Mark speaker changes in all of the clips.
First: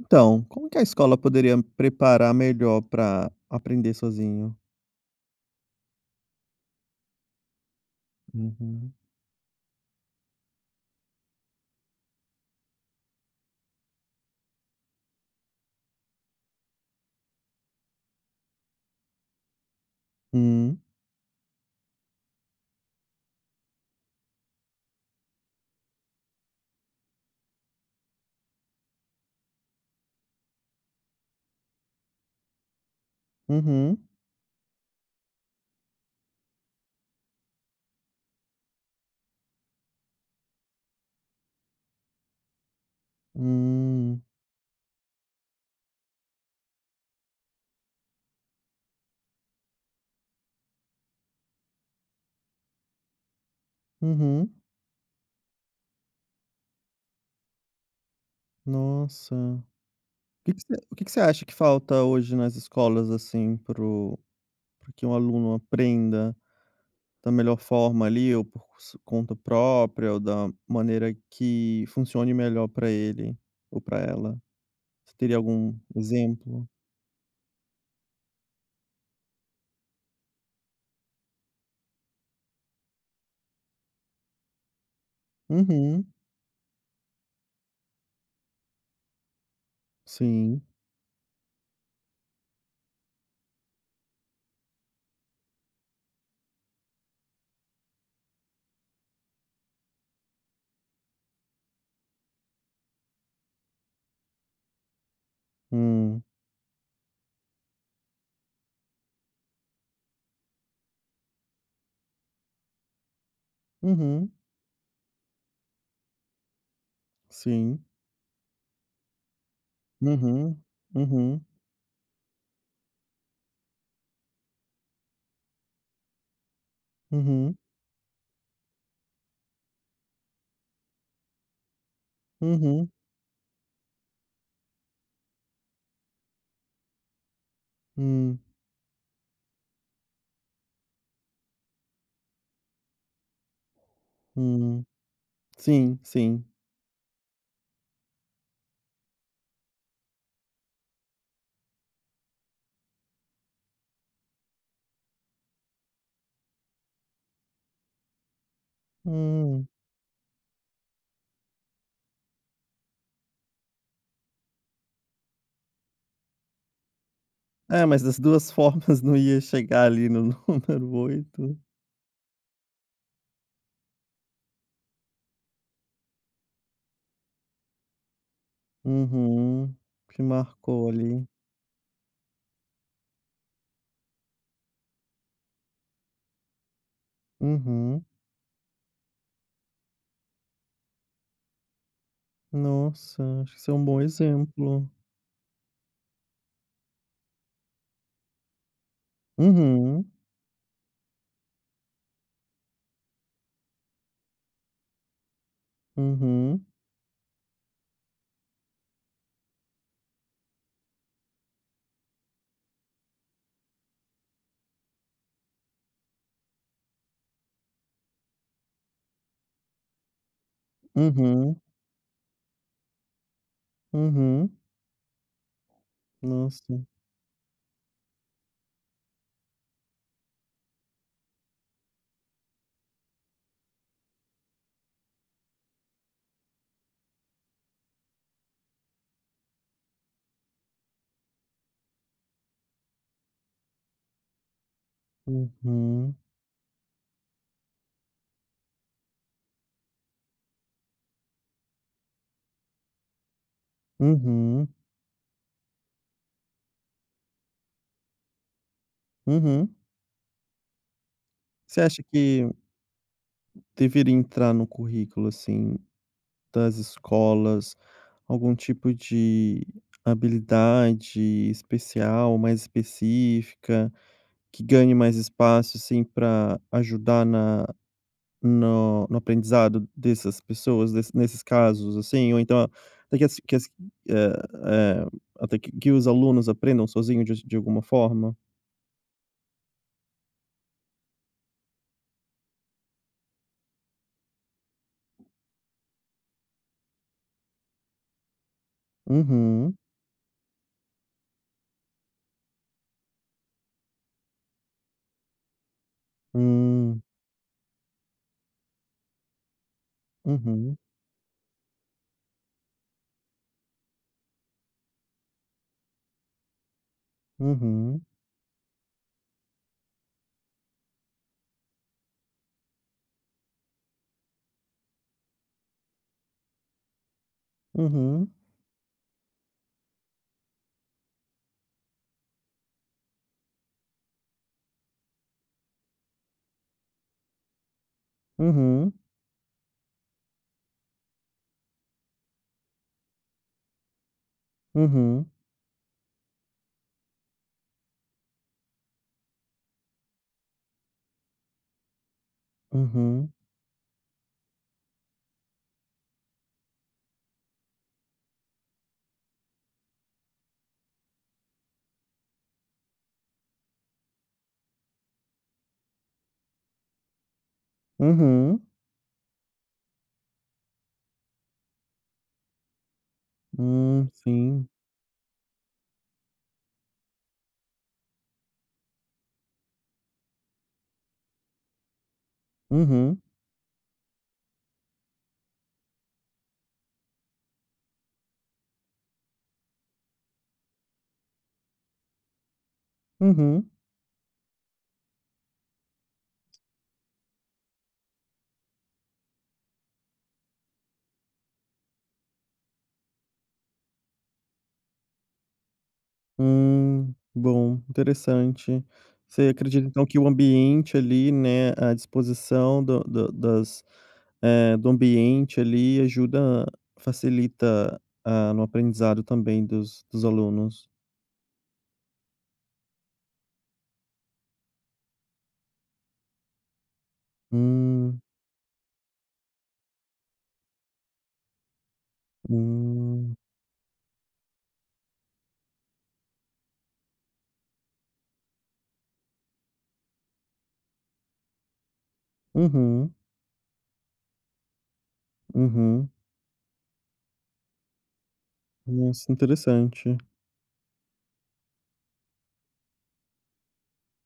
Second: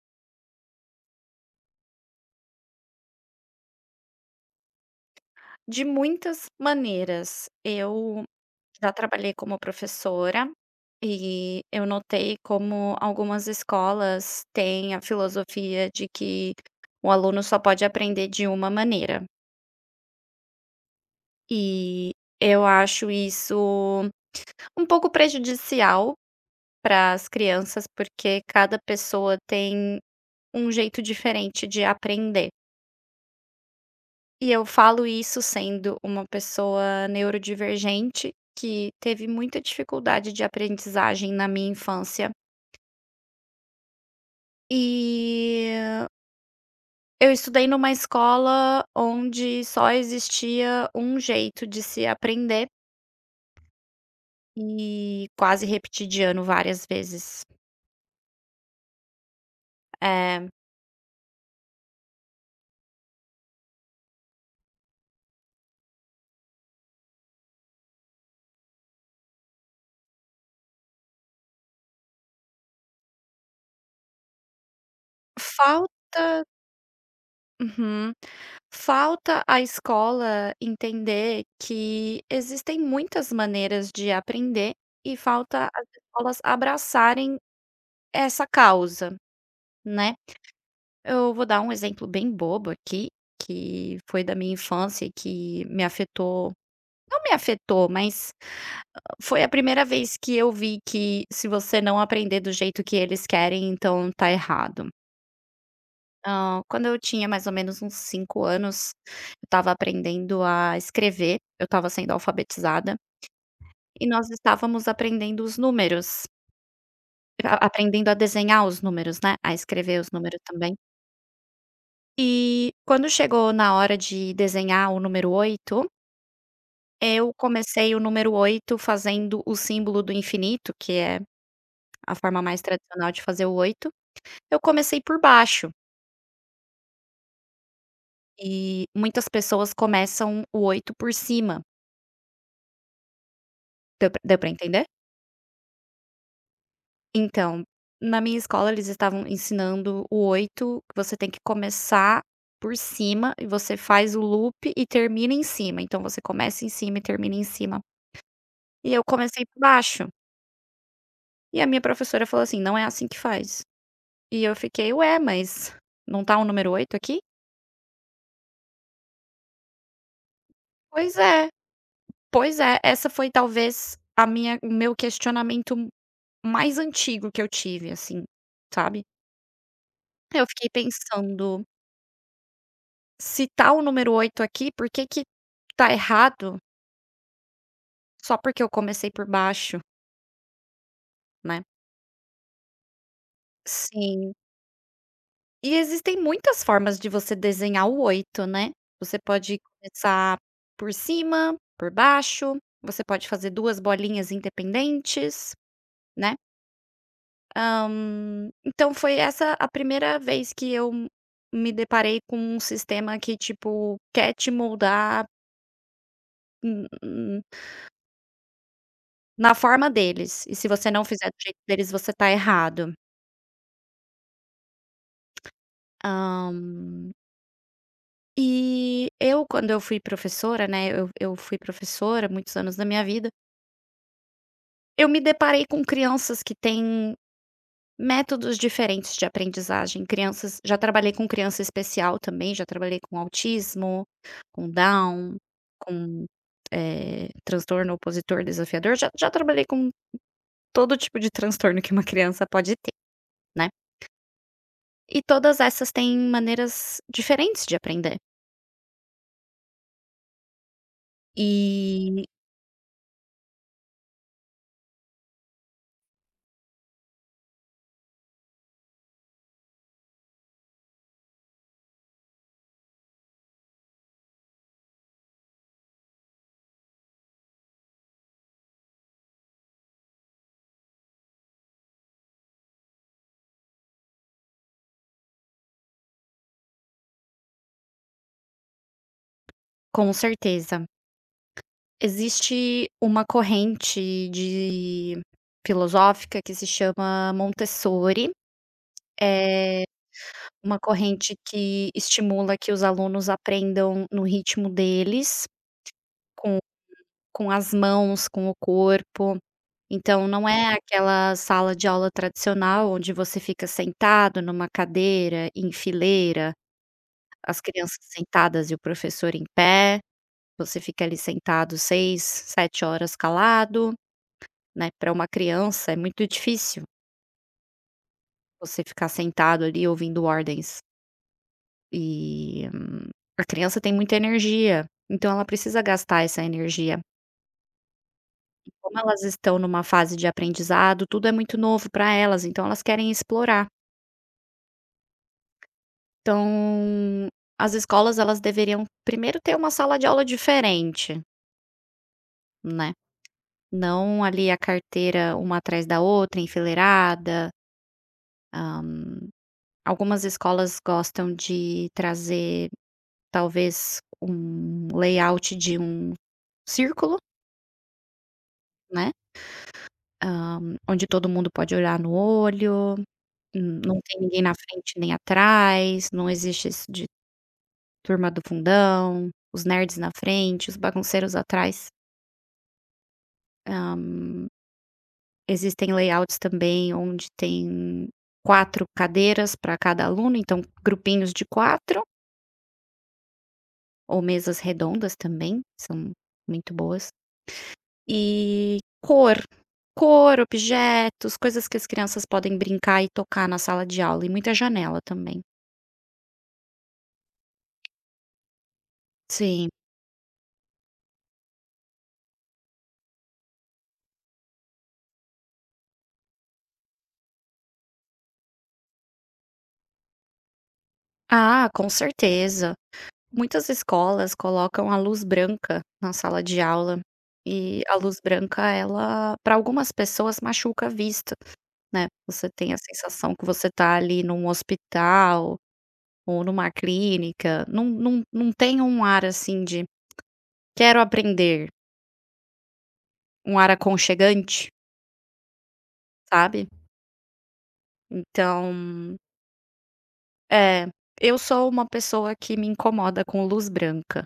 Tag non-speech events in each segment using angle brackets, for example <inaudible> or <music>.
Speaker 1: Então, como que a escola poderia preparar melhor para aprender sozinho?
Speaker 2: De muitas maneiras. Eu já
Speaker 1: Uhum.
Speaker 2: trabalhei como professora e eu notei como algumas escolas têm a filosofia de que o aluno só pode aprender de uma maneira.
Speaker 1: Hum.
Speaker 2: E eu acho isso um pouco prejudicial para as crianças, porque cada pessoa tem um jeito diferente de aprender.
Speaker 1: Uhum.
Speaker 2: E eu falo isso sendo uma pessoa neurodivergente, que teve muita dificuldade de aprendizagem na minha infância.
Speaker 1: Hum.
Speaker 2: E eu estudei numa escola onde só existia um jeito de se aprender
Speaker 1: Uhum.
Speaker 2: e quase repeti de ano várias vezes.
Speaker 1: Nossa. O
Speaker 2: Eh,
Speaker 1: que que você o que que você acha que falta hoje nas escolas, assim, para o que um aluno aprenda da melhor forma ali, ou por s conta própria, ou da maneira que funcione melhor para ele ou para ela? Você teria algum
Speaker 2: falta
Speaker 1: exemplo?
Speaker 2: Uhum. Falta a escola entender que existem muitas maneiras de aprender e falta as
Speaker 1: Uhum.
Speaker 2: escolas abraçarem essa causa, né.
Speaker 1: Sim.
Speaker 2: Eu vou dar um exemplo bem bobo aqui, que foi da minha infância e que me afetou, não me afetou, mas ah, foi a primeira vez que eu vi que se você não aprender do jeito que eles querem, então tá errado.
Speaker 1: Hum.
Speaker 2: Não, quando eu tinha mais ou menos uns 5 anos, eu estava aprendendo a escrever, eu estava sendo alfabetizada, e nós
Speaker 1: Uhum.
Speaker 2: estávamos aprendendo os números, a
Speaker 1: Sim.
Speaker 2: aprendendo a desenhar os números, né, a escrever os números
Speaker 1: Uhum,
Speaker 2: também.
Speaker 1: uhum,
Speaker 2: E quando chegou na hora de desenhar o número 8, eu
Speaker 1: uhum,
Speaker 2: comecei o número 8 fazendo o símbolo do infinito, que é a forma mais
Speaker 1: uhum,
Speaker 2: tradicional de fazer o 8. Eu comecei por baixo,
Speaker 1: hum,
Speaker 2: e muitas pessoas começam o 8 por cima. Deu pra entender?
Speaker 1: hum. Sim, sim.
Speaker 2: Então, na minha escola eles estavam ensinando o oito, que você tem que começar por cima e você faz o loop e termina em cima. Então você começa em cima e termina em cima. E eu comecei por
Speaker 1: Hum.
Speaker 2: baixo. E a minha professora falou assim: "Não é assim que faz". E eu fiquei: "Ué, mas não tá o número oito aqui?".
Speaker 1: É, mas das 2 <laughs> formas não ia chegar ali no <laughs> número
Speaker 2: "Pois é,
Speaker 1: oito.
Speaker 2: pois é". Essa foi talvez a minha o meu questionamento mais antigo que eu tive, assim, sabe.
Speaker 1: Uhum. Que
Speaker 2: Eu fiquei
Speaker 1: marcou ali.
Speaker 2: pensando: se tá o número 8 aqui, por que que tá errado
Speaker 1: Uhum.
Speaker 2: só porque eu comecei por baixo, né.
Speaker 1: Nossa, acho que isso é um bom
Speaker 2: Sim.
Speaker 1: exemplo.
Speaker 2: E existem muitas formas de você desenhar o 8, né. Você pode
Speaker 1: Uhum,
Speaker 2: começar por cima, por baixo, você pode fazer 2 bolinhas independentes, né.
Speaker 1: uhum,
Speaker 2: Então foi essa a primeira vez que eu me deparei com um sistema que, tipo, quer te moldar n n na forma deles, e se você não fizer do
Speaker 1: uhum,
Speaker 2: jeito deles, você tá errado.
Speaker 1: uhum.
Speaker 2: Hã,
Speaker 1: Nossa.
Speaker 2: e eu, quando eu fui professora, né, eu fui professora muitos anos da minha vida, eu me deparei com crianças que têm métodos diferentes de aprendizagem, crianças, já trabalhei com criança especial também, já trabalhei com autismo, com Down,
Speaker 1: Uhum,
Speaker 2: com, transtorno opositor desafiador, já trabalhei com todo tipo de transtorno que uma criança pode ter, né.
Speaker 1: uhum,
Speaker 2: E todas essas têm maneiras diferentes de aprender.
Speaker 1: uhum. Você acha
Speaker 2: E
Speaker 1: que deveria entrar no currículo, assim, das escolas algum tipo de habilidade especial, mais específica, que ganhe mais espaço, assim, para ajudar na no no aprendizado dessas pessoas, desse nesses casos, assim? Ou então até que as eh eh, até que os alunos aprendam sozinho de alguma forma?
Speaker 2: com certeza. Existe uma corrente de filosófica que se chama Montessori,
Speaker 1: Uhum.
Speaker 2: é uma corrente que estimula que os alunos aprendam no ritmo deles, com
Speaker 1: Hum.
Speaker 2: com as mãos, com o corpo. Então não é
Speaker 1: Uhum.
Speaker 2: aquela sala de aula tradicional onde você fica sentado numa cadeira, em fileira, as crianças
Speaker 1: Uhum.
Speaker 2: sentadas e o professor em pé, você fica ali sentado 6, 7 horas calado. Né, para uma criança é muito difícil
Speaker 1: Uhum.
Speaker 2: você ficar sentado ali ouvindo ordens, e a criança tem muita energia, então ela precisa gastar essa energia. E
Speaker 1: Uhum.
Speaker 2: como elas estão numa fase de aprendizado, tudo é muito novo para elas, então elas querem explorar.
Speaker 1: Uhum.
Speaker 2: Então, as escolas, elas deveriam primeiro ter uma sala de aula diferente, né,
Speaker 1: Uhum.
Speaker 2: não ali a carteira uma atrás da outra, enfileirada. Algumas escolas gostam de trazer talvez um layout de um círculo,
Speaker 1: Uhum.
Speaker 2: né, hã, onde todo mundo pode olhar no olho, n não tem ninguém na
Speaker 1: Sim.
Speaker 2: frente nem atrás, não existe isso de turma do fundão, os nerds na frente, os bagunceiros atrás.
Speaker 1: Uhum.
Speaker 2: Hã, Existem layouts também onde tem 4 cadeiras para cada aluno, então grupinhos de 4
Speaker 1: Uhum.
Speaker 2: ou mesas redondas também, são muito boas. E cor. Cor, objetos, coisas que as crianças podem brincar e tocar na sala de aula, e muita janela também.
Speaker 1: Bom, interessante. Você
Speaker 2: Sim.
Speaker 1: acredita então que o ambiente ali, né, a disposição do ambiente ali ajuda facilita, no aprendizado também dos alunos.
Speaker 2: Ah, com certeza. Muitas escolas colocam a luz branca na sala de aula, e a luz
Speaker 1: Hum,
Speaker 2: branca, ela, para algumas pessoas, machuca a vista, né. Você tem a sensação
Speaker 1: hum.
Speaker 2: que você tá ali num hospital ou numa clínica, não, não não tem um ar, assim, de: "Quero aprender",
Speaker 1: Uhum,
Speaker 2: um ar aconchegante,
Speaker 1: uhum.
Speaker 2: sabe? Então,
Speaker 1: Nossa, interessante.
Speaker 2: é, eu sou uma pessoa que me incomoda com luz branca.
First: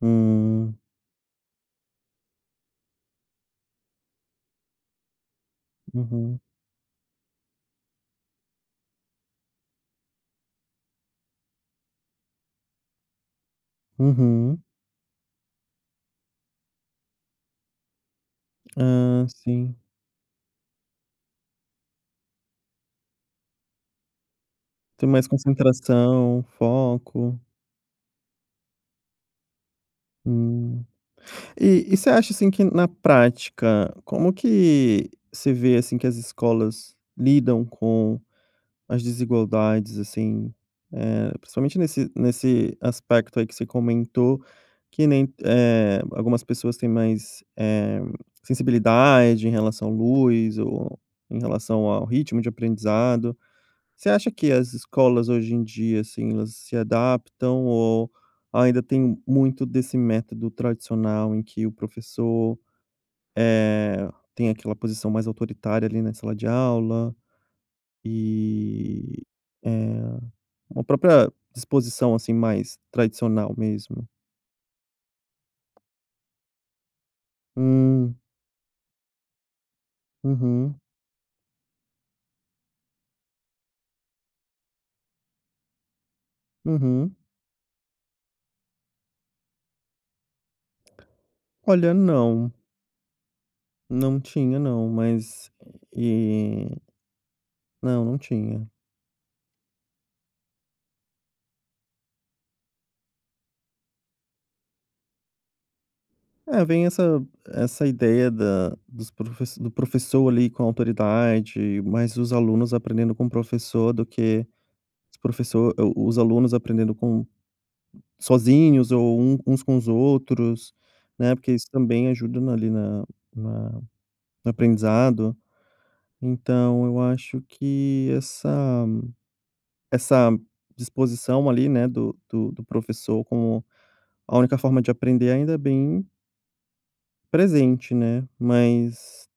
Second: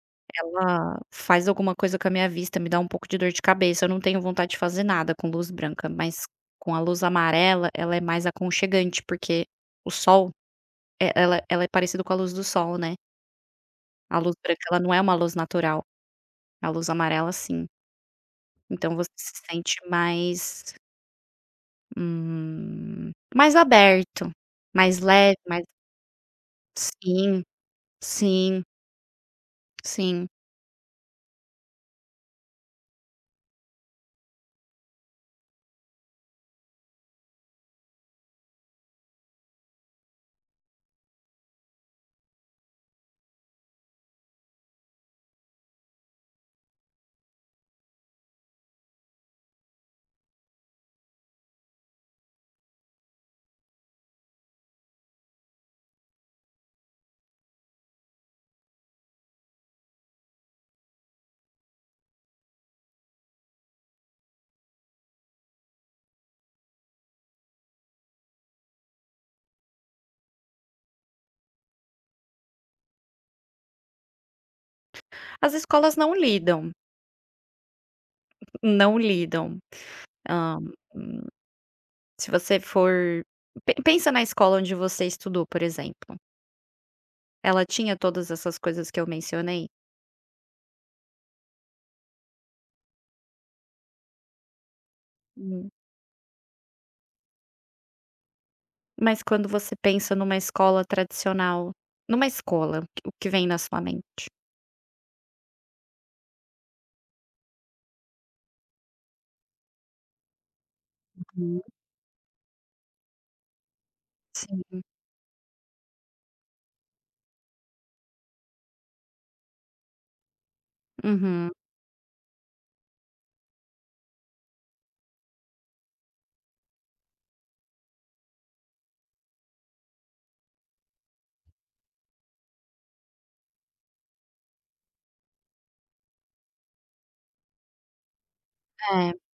Speaker 1: Hum,
Speaker 2: Ela faz alguma coisa com a minha vista, me dá um pouco de dor de cabeça. Eu não tenho vontade de fazer nada com luz branca, mas
Speaker 1: uhum,
Speaker 2: com a luz amarela, ela é mais aconchegante, porque o sol, ela é parecido com a luz do sol, né. A luz branca,
Speaker 1: uhum.
Speaker 2: ela não é uma luz natural, a luz amarela sim. Então você
Speaker 1: Ah,
Speaker 2: se sente
Speaker 1: sim.
Speaker 2: mais, mais aberto, mais
Speaker 1: Tem mais
Speaker 2: leve, mais,
Speaker 1: concentração, foco.
Speaker 2: sim, sim, sim.
Speaker 1: Hum. E você acha, assim, que na prática, como que você vê, assim, que as escolas lidam com as desigualdades, assim, principalmente nesse aspecto aí que você comentou, que nem, algumas pessoas têm mais, sensibilidade em relação à luz ou em relação ao ritmo de aprendizado. Você acha que as escolas hoje em dia, assim, elas se adaptam ou ainda tem muito desse método tradicional em que o professor, eh, tem aquela posição mais autoritária ali na sala de aula e, eh, uma própria disposição, assim, mais tradicional mesmo?
Speaker 2: As escolas não lidam,
Speaker 1: Hum,
Speaker 2: não lidam. Hã,
Speaker 1: uhum,
Speaker 2: Se você for pe pensa na escola onde você estudou, por exemplo.
Speaker 1: uhum.
Speaker 2: Ela tinha todas essas coisas que eu mencionei?
Speaker 1: Olha, não, não tinha não, mas,
Speaker 2: Hum.
Speaker 1: e não, não tinha.
Speaker 2: Mas quando você pensa numa escola tradicional, numa escola, o que vem na sua mente?
Speaker 1: É, vem essa ideia da dos profes do professor ali com
Speaker 2: Uhum,
Speaker 1: autoridade, mais os alunos aprendendo com o professor do que
Speaker 2: sim.
Speaker 1: os professor o os alunos aprendendo com sozinhos ou uns com os outros, né,
Speaker 2: Uhum,
Speaker 1: porque isso também ajuda na ali na na no aprendizado. Então eu acho que essa disposição ali, né, do professor como a única forma de aprender ainda é bem presente, né,
Speaker 2: é.
Speaker 1: mas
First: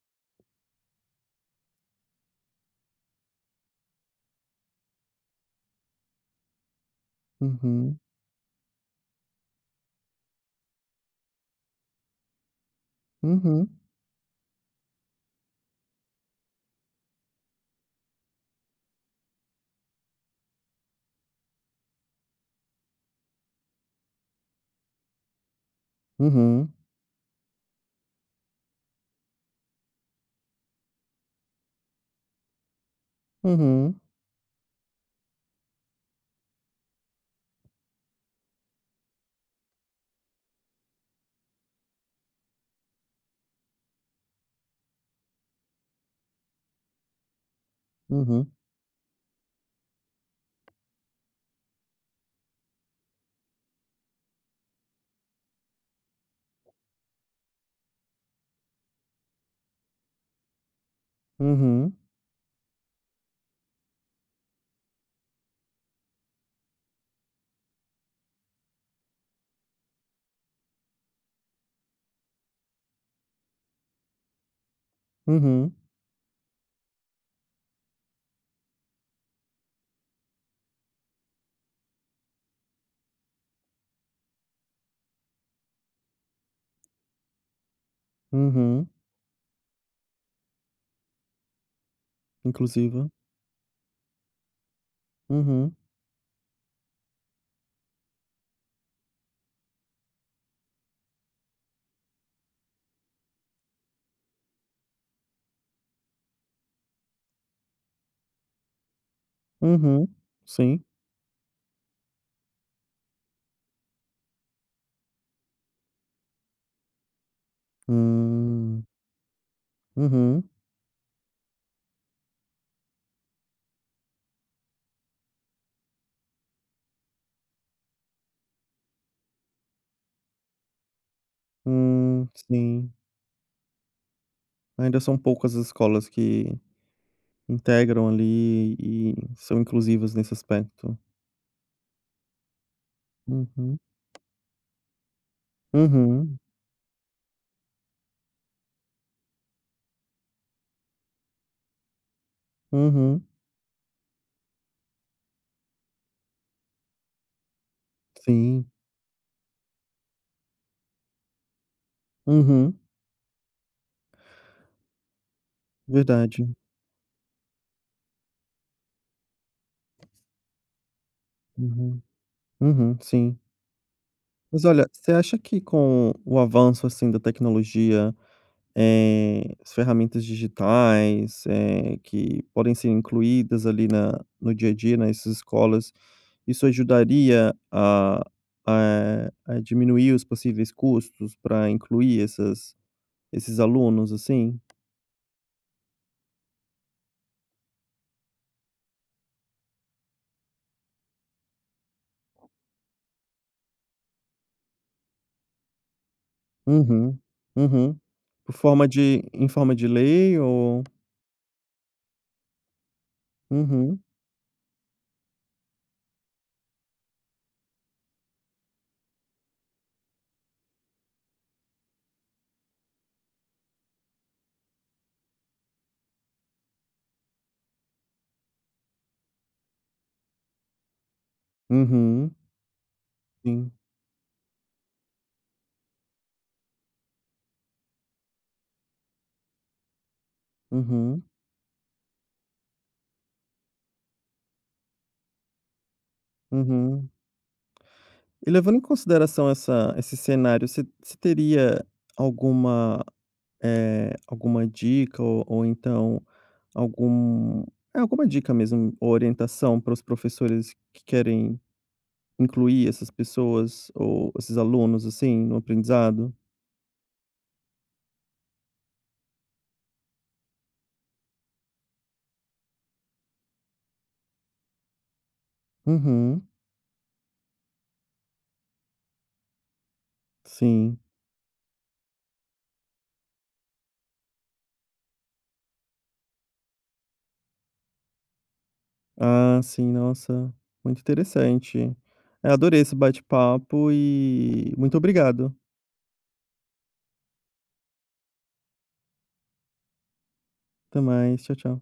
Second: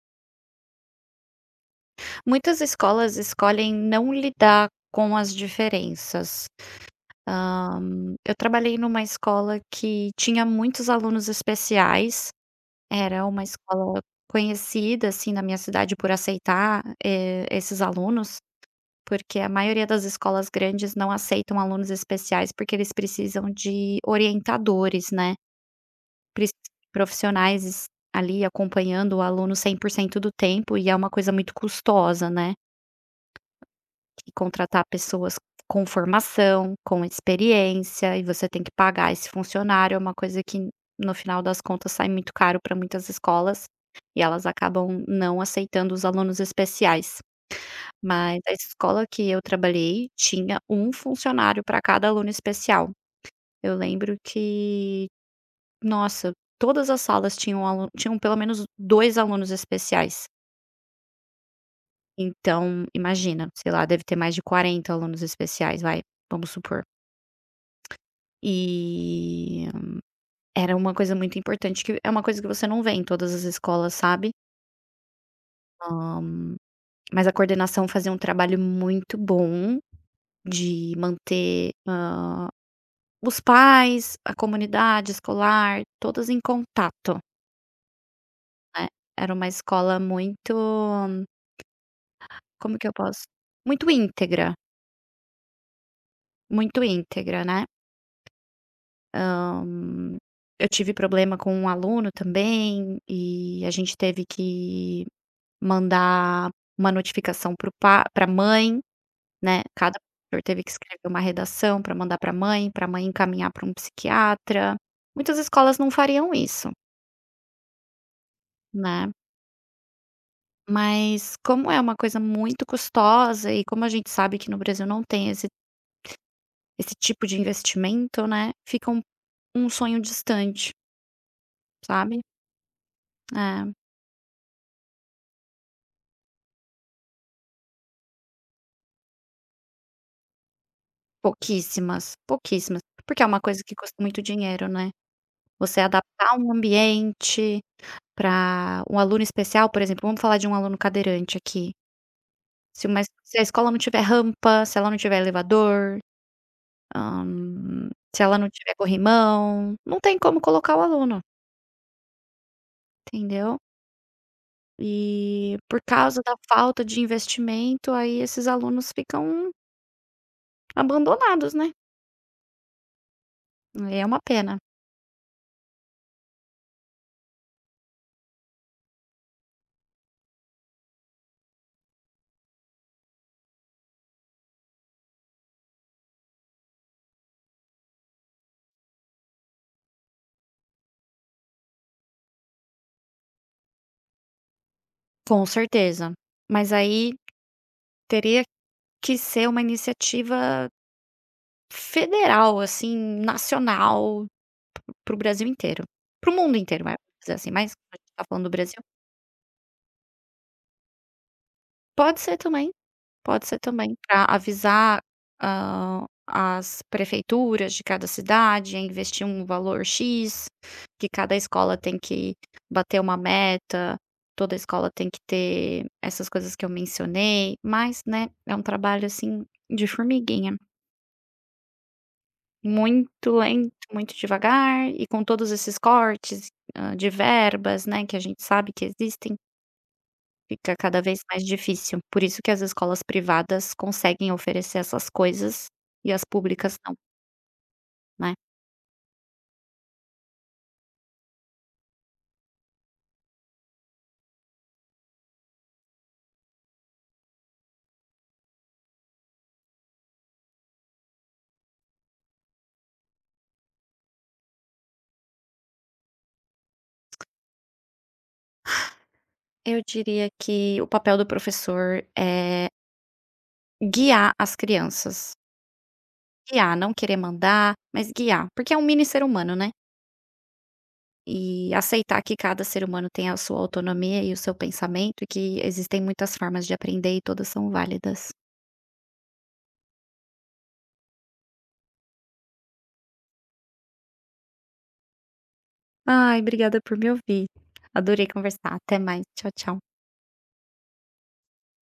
Speaker 2: Muitas escolas escolhem não lidar com as diferenças. Hã,
Speaker 1: uhum.
Speaker 2: eu trabalhei numa escola que tinha muitos alunos especiais. Era uma
Speaker 1: Uhum,
Speaker 2: escola conhecida, assim, na minha cidade por aceitar, esses alunos, porque a maioria das escolas grandes não aceitam alunos especiais, porque eles precisam de orientadores, né, precisam
Speaker 1: uhum,
Speaker 2: de profissionais es ali acompanhando o aluno 100% do tempo, e é uma coisa muito custosa, né,
Speaker 1: uhum,
Speaker 2: que contratar pessoas com formação, com experiência, e você tem que pagar esse funcionário, é uma coisa que no final das contas sai muito caro para muitas escolas, e elas acabam não aceitando os alunos especiais. Mas
Speaker 1: uhum,
Speaker 2: a escola que eu trabalhei tinha um funcionário para cada aluno especial. Eu lembro que, nossa, todas as salas tinham alu tinham pelo menos 2 alunos especiais.
Speaker 1: uhum,
Speaker 2: Então imagina, sei lá, deve ter mais de 40 alunos especiais, vai, vamos supor. E era uma coisa muito importante, que é uma coisa que você não vê em todas as escolas, sabe.
Speaker 1: uhum,
Speaker 2: Hã, mas a coordenação fazia um trabalho muito bom de manter, os pais, a comunidade escolar, todas em contato, né.
Speaker 1: uhum,
Speaker 2: Era uma escola muito, como que eu
Speaker 1: inclusive.
Speaker 2: posso, muito íntegra,
Speaker 1: Uhum,
Speaker 2: muito íntegra, né. Hã, eu tive problema com um aluno também, e a gente teve que mandar uma notificação para a mãe, né, cada
Speaker 1: uhum,
Speaker 2: professor teve que
Speaker 1: sim.
Speaker 2: escrever uma redação para mandar para a mãe encaminhar para um psiquiatra. Muitas escolas não fariam isso,
Speaker 1: Hum,
Speaker 2: né,
Speaker 1: uhum,
Speaker 2: mas como é uma coisa muito custosa e como a gente sabe que no Brasil não tem esse tipo de investimento, né, fica um sonho distante, sabe.
Speaker 1: sim.
Speaker 2: É,
Speaker 1: Ainda são poucas as escolas que integram ali e são inclusivas nesse aspecto.
Speaker 2: pouquíssimas, pouquíssimas, porque é uma coisa que
Speaker 1: Uhum,
Speaker 2: custa muito dinheiro, né. Você adaptar
Speaker 1: uhum,
Speaker 2: um ambiente para um aluno especial, por exemplo, vamos falar de um aluno cadeirante aqui, se uma es-
Speaker 1: uhum,
Speaker 2: se a escola não tiver rampa, se ela não tiver elevador, hã, se ela não
Speaker 1: sim.
Speaker 2: tiver corrimão, não tem como colocar o aluno,
Speaker 1: Uhum,
Speaker 2: entendeu. E por causa da
Speaker 1: verdade.
Speaker 2: falta de investimento, aí esses alunos ficam abandonados, né.
Speaker 1: Uhum, uhum, sim.
Speaker 2: É uma pena,
Speaker 1: Mas olha, você acha que com o avanço, assim, da tecnologia as ferramentas digitais, que podem ser incluídas ali na no dia a dia, né, nessas escolas, isso ajudaria a diminuir os possíveis custos para incluir essas esses alunos, assim?
Speaker 2: com certeza. Mas aí teria que ser uma iniciativa federal, assim, nacional. Para o Brasil inteiro, para o mundo inteiro, vai,
Speaker 1: Uhum,
Speaker 2: dizer assim, mas a
Speaker 1: uhum.
Speaker 2: gente tá falando do
Speaker 1: Por
Speaker 2: Brasil.
Speaker 1: forma de Em forma de lei ou
Speaker 2: Pode ser também, pode ser também,
Speaker 1: uhum,
Speaker 2: para avisar, as prefeituras de cada cidade a investir um valor X, que cada escola tem que bater uma meta, toda escola tem que ter essas coisas que eu mencionei, mas, né, é um trabalho, assim, de formiguinha,
Speaker 1: uhum,
Speaker 2: muito lento,
Speaker 1: sim,
Speaker 2: muito devagar, e com todos esses cortes, de verbas, né, que a gente sabe que existem. Fica cada vez
Speaker 1: uhum,
Speaker 2: mais difícil. Por isso que as escolas privadas conseguem oferecer essas coisas e as públicas não,
Speaker 1: uhum.
Speaker 2: né.
Speaker 1: E levando em consideração essa esse cenário, você teria alguma alguma dica ou então algum alguma dica mesmo ou orientação para os professores que querem incluir essas pessoas ou esses alunos, assim, no aprendizado?
Speaker 2: Eu diria que o papel do professor é guiar as crianças.
Speaker 1: Uhum,
Speaker 2: Guiar, não querer mandar, mas guiar, porque é um mini ser humano, né.
Speaker 1: sim.
Speaker 2: E aceitar que cada ser humano tem a sua autonomia e o seu pensamento, e que existem muitas formas de aprender e todas são válidas.
Speaker 1: Ah, sim, nossa, muito interessante. É, adorei esse bate-papo e muito obrigado.
Speaker 2: Ai, obrigada por me ouvir. Adorei conversar. Até mais. Tchau, tchau.
Speaker 1: Até mais, tchau, tchau.